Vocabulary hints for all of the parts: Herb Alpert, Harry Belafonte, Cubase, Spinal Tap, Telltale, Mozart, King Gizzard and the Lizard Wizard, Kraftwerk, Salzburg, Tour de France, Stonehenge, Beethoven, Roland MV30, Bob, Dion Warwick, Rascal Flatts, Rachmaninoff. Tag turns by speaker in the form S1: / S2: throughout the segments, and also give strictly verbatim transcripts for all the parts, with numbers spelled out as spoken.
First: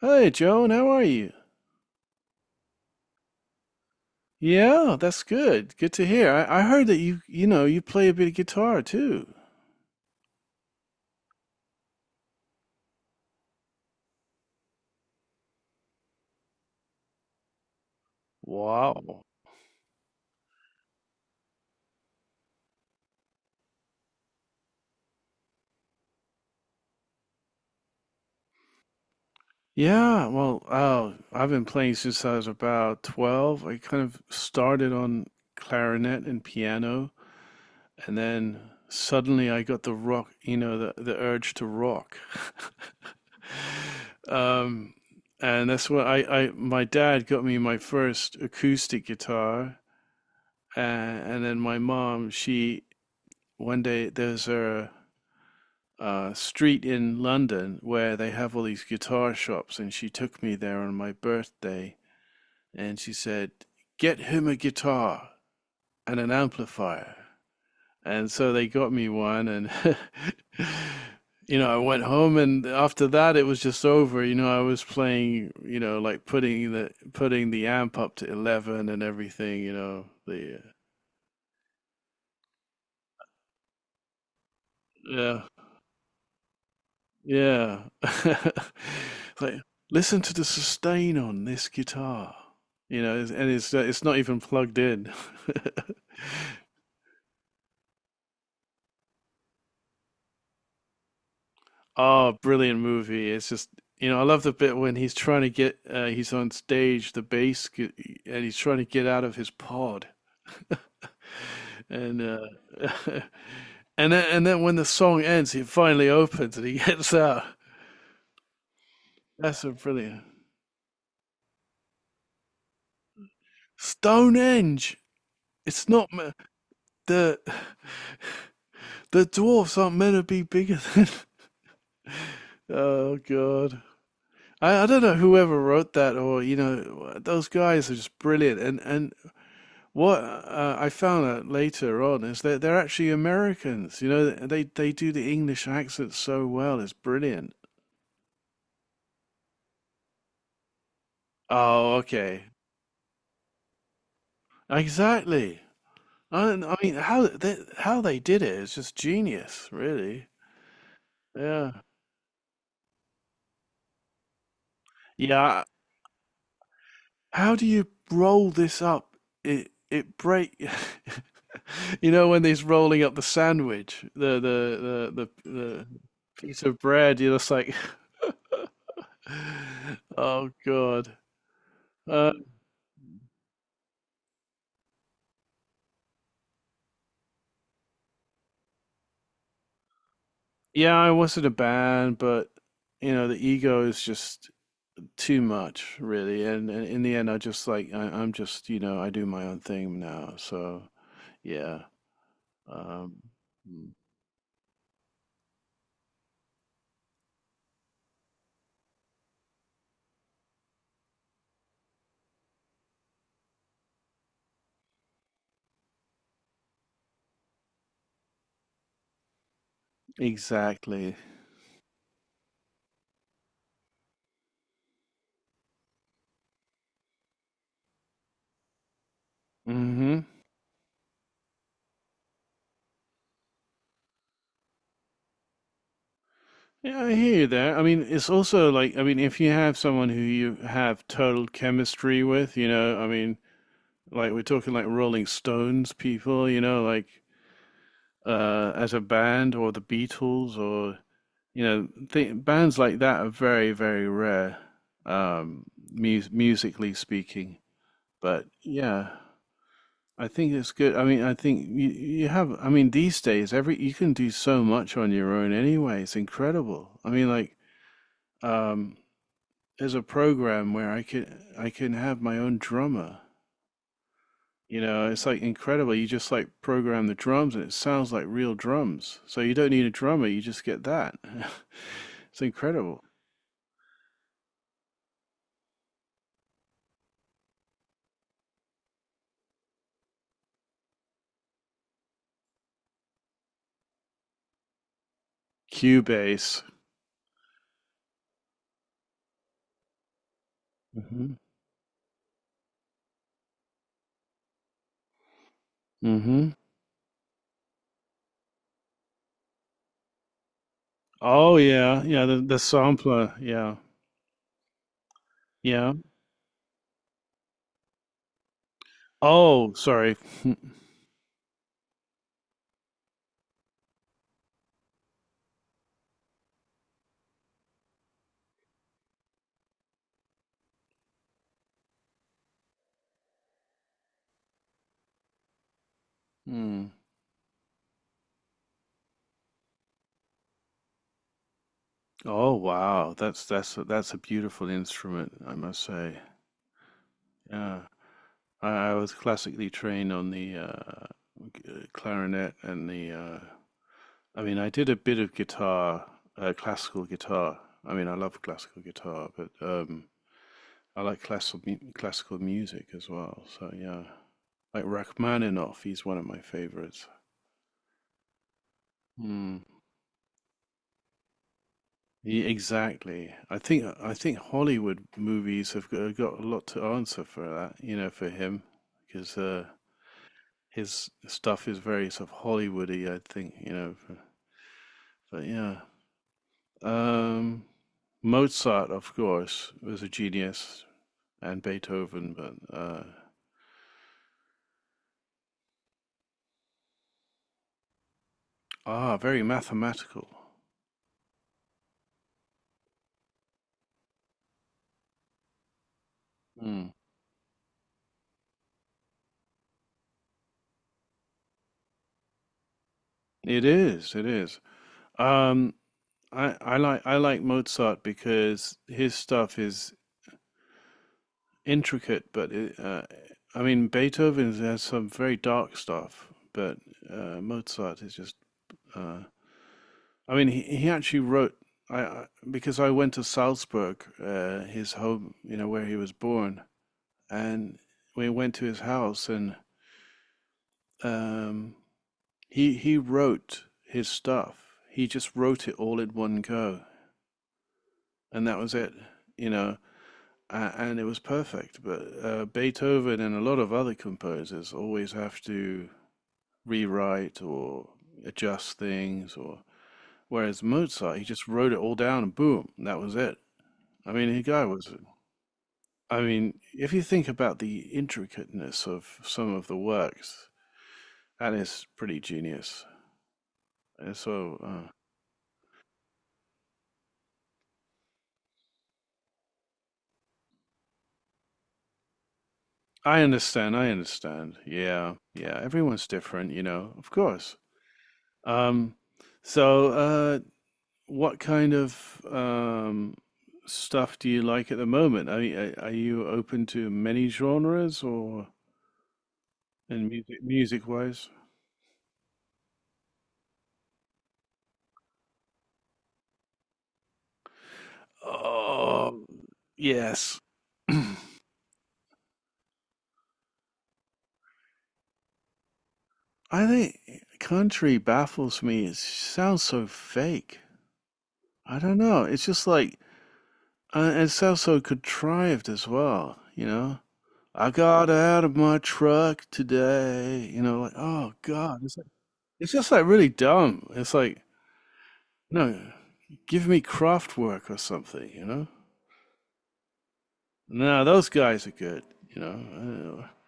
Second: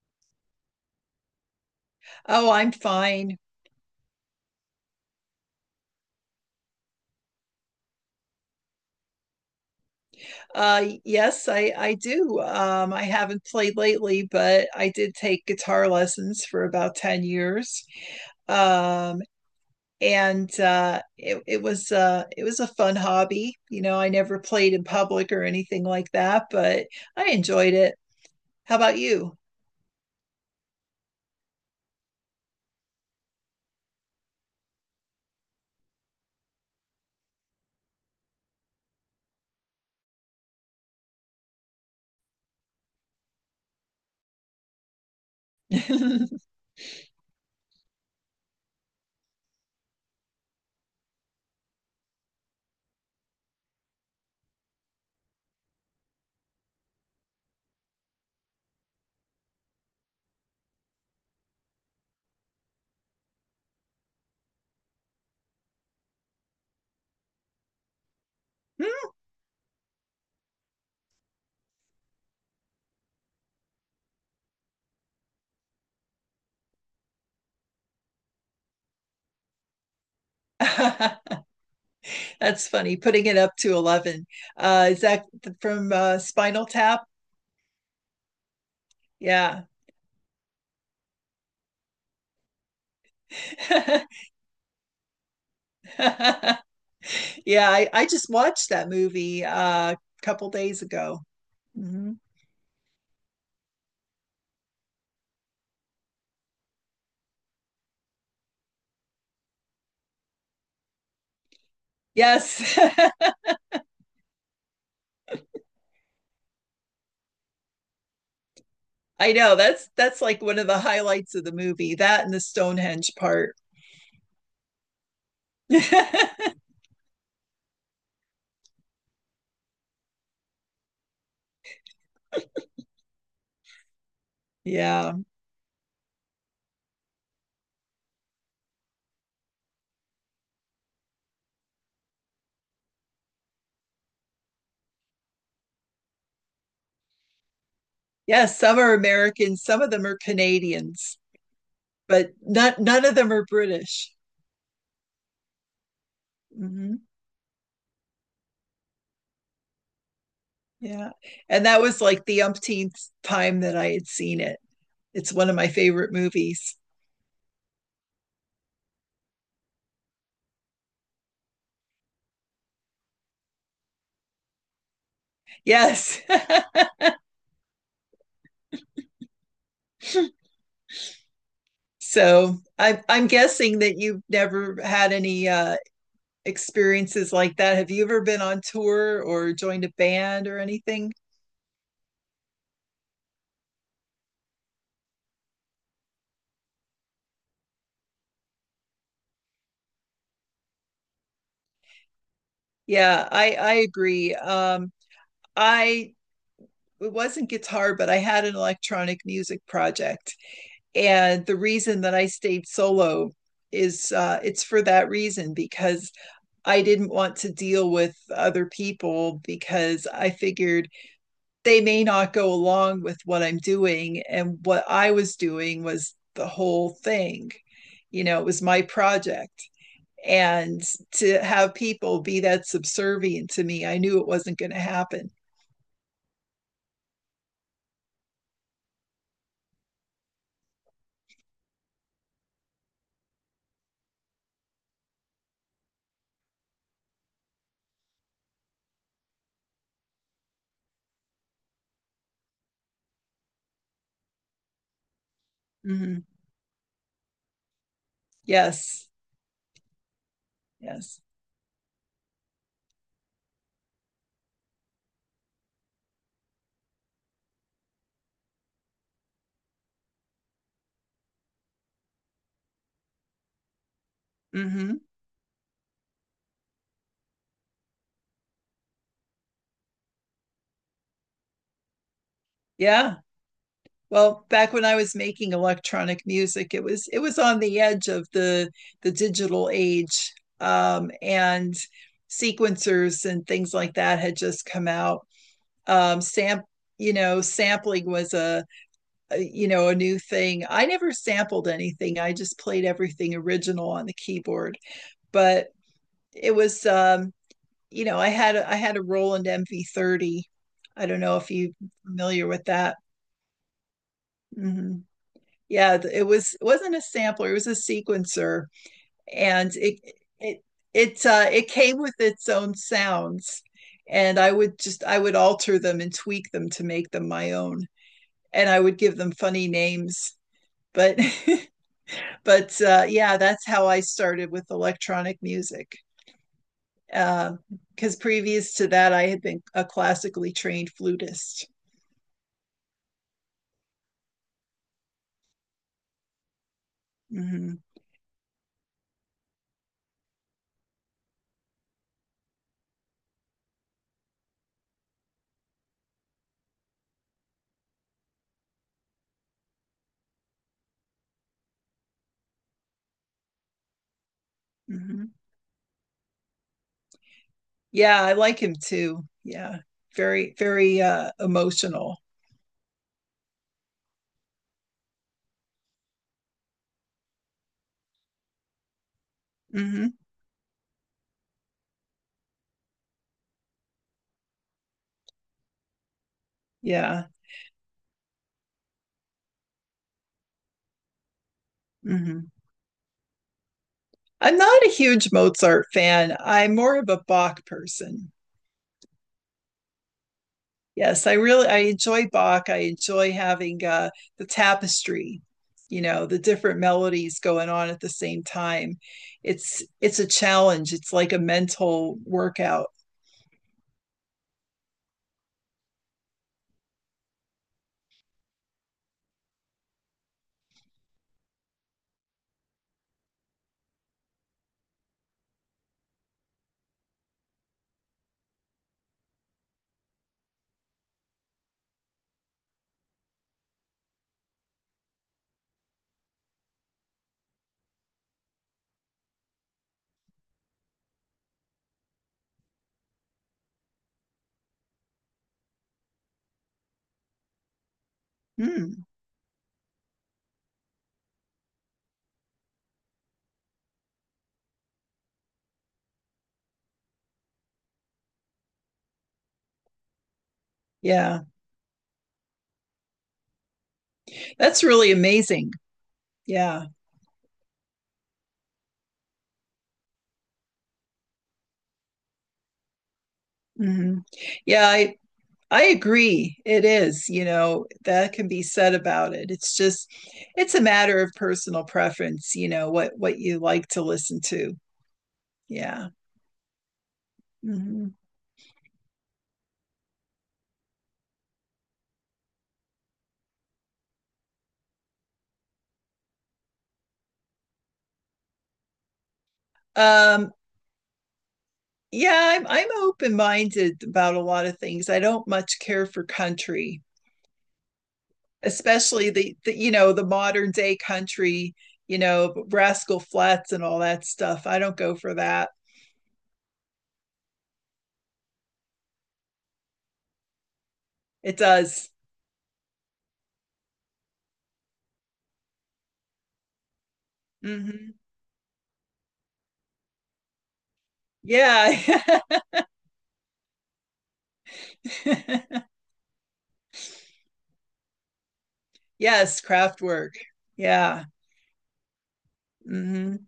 S1: Hey, Joan, how are you?
S2: Oh, I'm fine.
S1: Yeah, that's good. Good to hear. I, I heard that you, you know, you play a bit of guitar too.
S2: Uh, yes, I I do. Um, I haven't played lately, but I did take guitar lessons for about ten years. Um,
S1: Wow.
S2: and uh, it it was uh it was a fun hobby. You know, I never played in public or anything like that, but I enjoyed it. How about you?
S1: Yeah, well, uh, I've been playing since I was about twelve. I kind of started on clarinet and piano, and then suddenly I got the rock, you know, the, the urge to rock. Um, and that's what I, I, my dad got me my first acoustic guitar. And, and then my mom, she one day there's a, a street in London where they have all these guitar shops, and she took me there on my birthday, and she said, "Get him a guitar and an amplifier." And so they got me one, and you know, I went home, and after that, it was just over. You know, I was playing, you know, like putting the putting the amp up to eleven and everything. You know, the
S2: That's funny, putting it up to eleven. Uh, is that
S1: yeah.
S2: from uh, Spinal Tap?
S1: Yeah. It's like,
S2: Yeah.
S1: listen to the sustain on this guitar. You know, it's- and it's uh, it's not even plugged in.
S2: Yeah, I, I just watched that movie uh, a couple days ago. Hmm.
S1: Oh, brilliant movie. It's just, you know, I love the bit when he's trying to get uh, he's on stage, the bass gu- and he's trying to get out of his pod. And uh
S2: Yes.
S1: and then and then when the song ends, it finally opens and he gets out.
S2: I know.
S1: That's a
S2: That's that's
S1: brilliant.
S2: like one of the highlights of the movie. That and the Stonehenge part.
S1: Stonehenge. It's not ma- the The dwarfs aren't meant to be bigger than. Oh god. I, I don't
S2: Yeah.
S1: know whoever wrote that, or you know those guys are just brilliant, and and what uh, I found out later on is that they're actually Americans. You know, they they do the English accent so well, it's brilliant.
S2: Yeah, some are Americans, some of them are Canadians,
S1: Oh,
S2: but
S1: okay.
S2: not none of them are British.
S1: Exactly. I, I mean,
S2: Hmm.
S1: how they, how they did it is just genius, really.
S2: Yeah. And
S1: Yeah,
S2: that was like the umpteenth time that I had seen it. It's one of
S1: yeah.
S2: my favorite movies.
S1: How do you roll this up? It it break. You know when he's rolling up the sandwich, the the the the, the
S2: Yes.
S1: piece of bread. You're just like, oh god. Uh,
S2: So I'm I'm guessing that you've never had any uh experiences like that. Have you ever been on tour or joined a band or
S1: yeah, I
S2: anything?
S1: was in a band, but you know the ego is just too much, really. And, and in the end, I just like I, I'm just, you know, I do my own thing now. So yeah. um,
S2: Yeah, I I
S1: mm,
S2: agree. Um, I It wasn't guitar, but I had an electronic music project, and the reason that I stayed solo is uh, it's for that reason because I didn't want to deal with other people because I figured
S1: exactly.
S2: they may not go along with what I'm doing, and what I was doing was the whole thing. You know, it was my project.
S1: Hmm.
S2: And to have people be that subservient to me, I knew it wasn't going to happen.
S1: Yeah, I hear you there. I mean, it's also like, I mean, if you have someone who you have total chemistry with, you know, I mean, like we're talking like Rolling Stones people, you know, like uh as a band, or the Beatles, or you know, th bands like that are very, very rare, um, mu
S2: Hmm.
S1: musically speaking. But
S2: Yes,
S1: yeah, I think it's good. I
S2: yes.
S1: mean, I think you you have, I mean, these days every you can do so much on your own anyway. It's incredible. I mean, like um there's a program where I can I can have my own drummer. You
S2: Hmm.
S1: know, it's like incredible. You just like program the drums and it sounds like real drums. So you don't need a drummer, you just get that. It's incredible.
S2: Yeah. Well, back when I was making electronic music, it was it was on the edge of the the digital age, um, and sequencers and things like that had just come out. Um, sam,
S1: Cubase.
S2: you know, sampling was a uh, you know, a new thing. I
S1: Mm.
S2: never
S1: Mhm.
S2: sampled anything. I just played everything original on the keyboard. But
S1: Mm. Mhm.
S2: it was, um, you know, I had I had a Roland M V thirty. I don't know if
S1: Oh
S2: you're
S1: yeah, yeah, the
S2: familiar
S1: the
S2: with that.
S1: sampler, yeah.
S2: Hmm.
S1: Yeah.
S2: Yeah, it was it wasn't a sampler. It was a sequencer, and
S1: Oh,
S2: it
S1: sorry.
S2: it it uh, it came with its own sounds. And I would just I would alter them and tweak them to make them my own. And I would give them funny names, but but uh, yeah, that's how I started with electronic music.
S1: Mm.
S2: Because uh, previous to that, I had been a classically trained flutist.
S1: Oh wow, that's that's a, that's a beautiful instrument, I must say.
S2: Hmm.
S1: Yeah. I, I was classically trained on the uh, g- uh, clarinet and the. Uh, I mean, I did a bit of guitar, uh, classical guitar. I mean, I love classical guitar, but um, I like classical mu- classical music as well. So yeah, like
S2: Hmm.
S1: Rachmaninoff, he's one of my favorites.
S2: Yeah, I like him too.
S1: Mm.
S2: Yeah, very, very uh, emotional.
S1: Ye- exactly. I think I think Hollywood movies have got, got a lot to answer for that, you know, for him, because uh,
S2: Hmm.
S1: his stuff is very sort of Hollywoody, I think, you know. But yeah,
S2: Yeah.
S1: um, Mozart, of course, was a genius, and Beethoven,
S2: Hmm.
S1: but uh,
S2: I'm not a huge Mozart fan. I'm more of a Bach person.
S1: ah, very mathematical.
S2: Yes, I really I enjoy Bach. I enjoy having uh, the tapestry, you know, the different
S1: Mm.
S2: melodies going on at the same time. It's it's a challenge. It's like a mental workout.
S1: It is, it is. Um, I, I like I like Mozart because his stuff is intricate, but it, uh, I mean Beethoven has some very dark stuff, but uh, Mozart is just. Uh, I mean, he, he actually wrote I, I because I went to Salzburg, uh, his home, you know, where he was born, and we went to his house and um, he he wrote his stuff. He just wrote it all in one go, and that was it.
S2: Hmm.
S1: You know, uh, and it was perfect. But uh, Beethoven and a lot of other composers always have to rewrite, or adjust things, or whereas Mozart, he
S2: Yeah,
S1: just wrote it all down and boom, and that was it. I mean, the guy
S2: that's
S1: was.
S2: really amazing.
S1: I mean,
S2: Yeah.
S1: if you think about the intricateness of some of the works, that is pretty genius. Uh,
S2: Hmm.
S1: So, uh,
S2: Yeah, I, I agree. It is, you know, that can be said about it. It's just it's a matter of personal preference, you know, what
S1: I
S2: what you
S1: understand,
S2: like
S1: I
S2: to listen
S1: understand.
S2: to.
S1: Yeah, yeah, everyone's
S2: Yeah.
S1: different, you know, of course.
S2: Hmm.
S1: Um, so, uh, what kind of um, stuff do you like at the moment? Are, y- are, you open to many genres, or in music
S2: Um
S1: music wise?
S2: yeah, I'm I'm open-minded about a lot of things. I don't much care for country,
S1: Oh,
S2: especially the, the you know, the
S1: yes.
S2: modern day
S1: I
S2: country, you know, Rascal Flatts and all that stuff. I don't go for that.
S1: think country baffles me. It sounds so fake.
S2: It
S1: I don't
S2: does.
S1: know. It's just like, uh, it sounds so contrived as well, you know? I got
S2: Hmm.
S1: out of my truck today. You know, like, oh God,
S2: Yeah.
S1: it's like it's just like really dumb. It's like, no, give me craft work or something, you know?
S2: Yes, craft work.
S1: No,
S2: Yeah.
S1: those guys are good, you know. I don't
S2: Hmm.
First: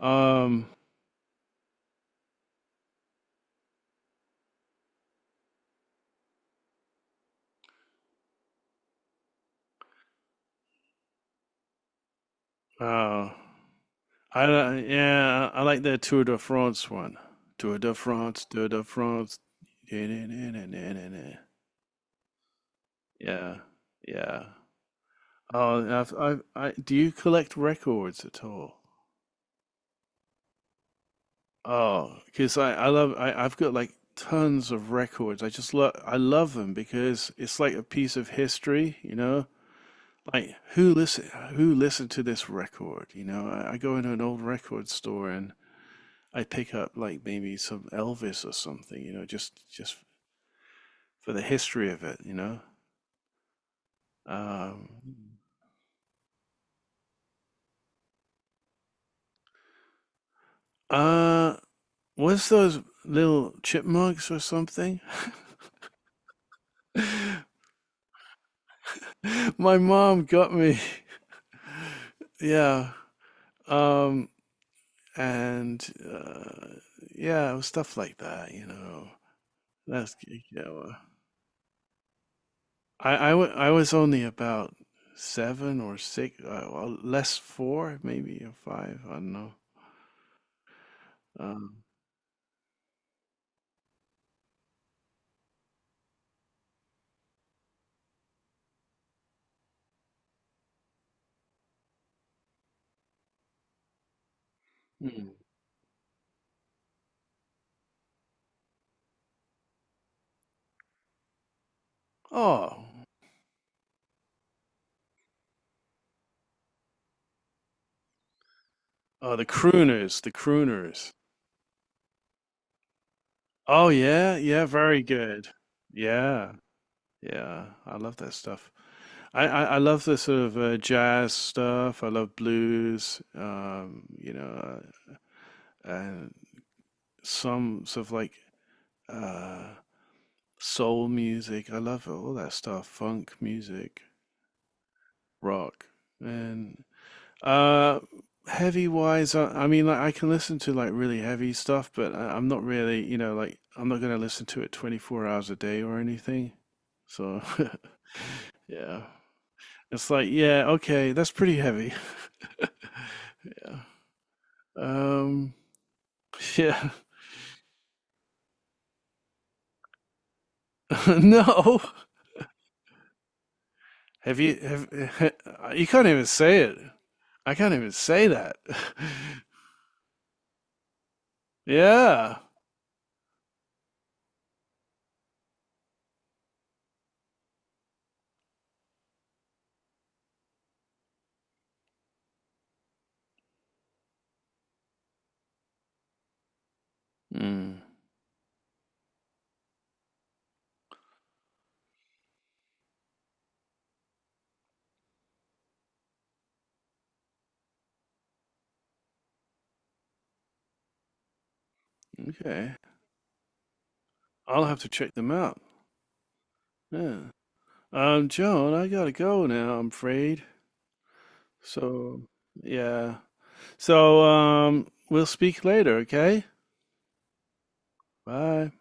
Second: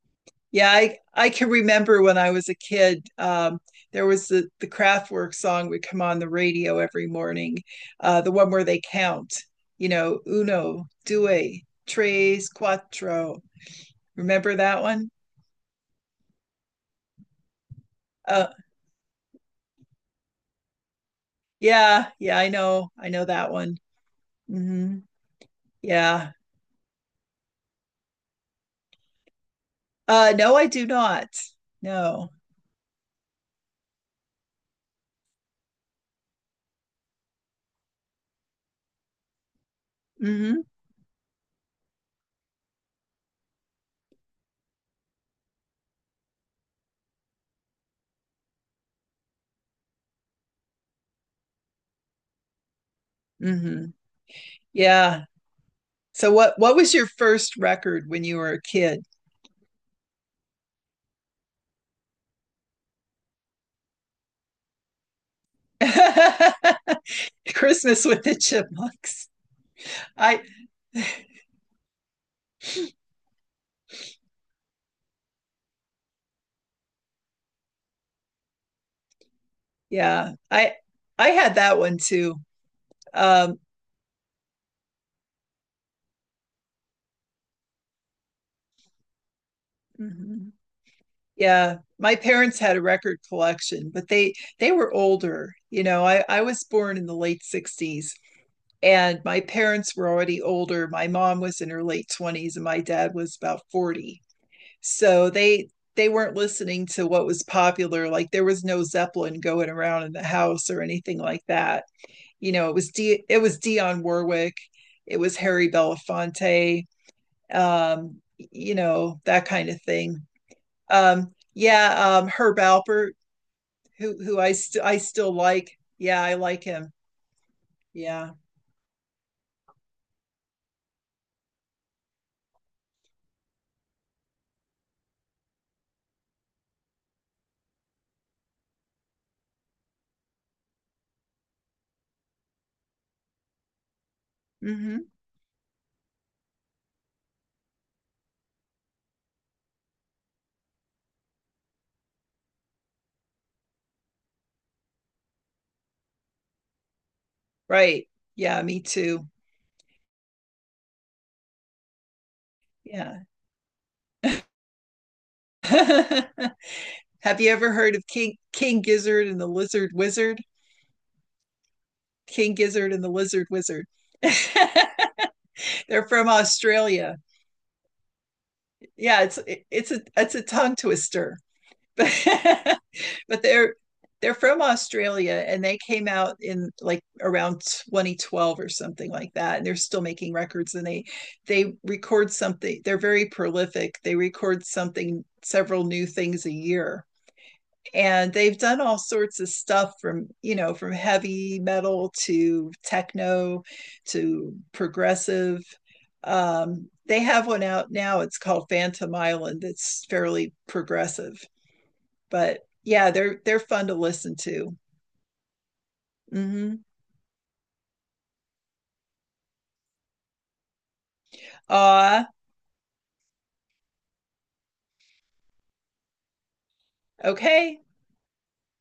S1: know. Um,
S2: Yeah, I I can remember when I was a kid, um, there was the the Kraftwerk song would come on the radio every morning, uh, the one where they count, you know, uno, due, tres,
S1: oh,
S2: cuatro.
S1: I
S2: Remember that
S1: don't-
S2: one?
S1: yeah, I like their Tour de France one. Tour de France,
S2: Uh,
S1: Tour de France. Yeah,
S2: yeah, yeah, I know, I know that one.
S1: yeah.
S2: Hmm.
S1: Oh, I've,
S2: Yeah.
S1: I've, I, do you collect records at all?
S2: Uh, no, I do not.
S1: Oh,
S2: No.
S1: because I, I love I, I've got like tons of records. I just love I love them because it's like a piece of history, you know. Like
S2: Hmm.
S1: who listen who listened to this record? You know, I, I go into an old record store and I pick up like maybe some Elvis or something, you know, just just for the history of it, you know.
S2: Hmm.
S1: Um,
S2: Yeah. So what what was your first record when you were a kid?
S1: uh, what's those little chipmunks or something?
S2: Christmas with the chipmunks.
S1: My mom
S2: I
S1: got me. Yeah. Um, and uh, yeah, it was stuff like that, you know. That's
S2: Yeah,
S1: yeah
S2: I
S1: know, uh,
S2: I had that one too.
S1: I I w
S2: Um.
S1: I was only about seven or six, uh, well, less four, maybe or five. I don't know.
S2: Mhm. Yeah,
S1: Um,
S2: my parents had a record collection, but they they were older. You know, I I was born in the late sixties and my parents were already older. My mom was in her late twenties and my dad was about forty. So
S1: hmm.
S2: they they weren't listening to what was popular. Like there was no Zeppelin going around in the house or anything like that. You know, it
S1: Oh,
S2: was D it was Dion Warwick, it was Harry Belafonte, um, you know,
S1: oh, the
S2: that kind of
S1: crooners,
S2: thing.
S1: the crooners.
S2: Um, yeah, um, Herb Alpert,
S1: Oh
S2: who
S1: yeah,
S2: who I
S1: yeah,
S2: st- I
S1: very
S2: still
S1: good.
S2: like. Yeah, I
S1: Yeah,
S2: like him.
S1: yeah, I love that
S2: Yeah.
S1: stuff. I, I, I love the sort of uh, jazz stuff. I love blues. Um, you know, uh, and some sort of like uh soul music. I love it, all that stuff, funk music,
S2: Mm-hmm.
S1: rock, and uh heavy wise. I, I mean, like I can listen to like really heavy stuff, but I, I'm not really, you know, like I'm not gonna listen to it twenty-four hours a day or anything. So
S2: Right. Yeah, me
S1: yeah,
S2: too.
S1: it's like yeah, okay, that's pretty heavy.
S2: Yeah.
S1: Yeah. Um. Yeah.
S2: Have you ever heard of King King Gizzard and the Lizard Wizard?
S1: No.
S2: King Gizzard and the Lizard Wizard.
S1: Have you have you can't
S2: They're
S1: even
S2: from
S1: say it.
S2: Australia.
S1: I can't even say that.
S2: Yeah, it's it's a it's a tongue twister.
S1: Yeah.
S2: but they're they're from Australia and they came out in like around twenty twelve or something like that, and they're still making records, and they they record something, they're very prolific, they record something several new things a year,
S1: Mm,
S2: and they've done all sorts of stuff, from you know, from heavy metal to techno to progressive. Um, they have one out now, it's called Phantom Island. It's fairly progressive, but
S1: okay.
S2: yeah, they're they're fun to listen
S1: I'll
S2: to.
S1: have to check them out.
S2: Mm-hmm.
S1: Yeah. Um, Joan, I gotta go now, I'm afraid. So,
S2: Uh,
S1: yeah. So, um, we'll speak later, okay?
S2: okay.
S1: Bye.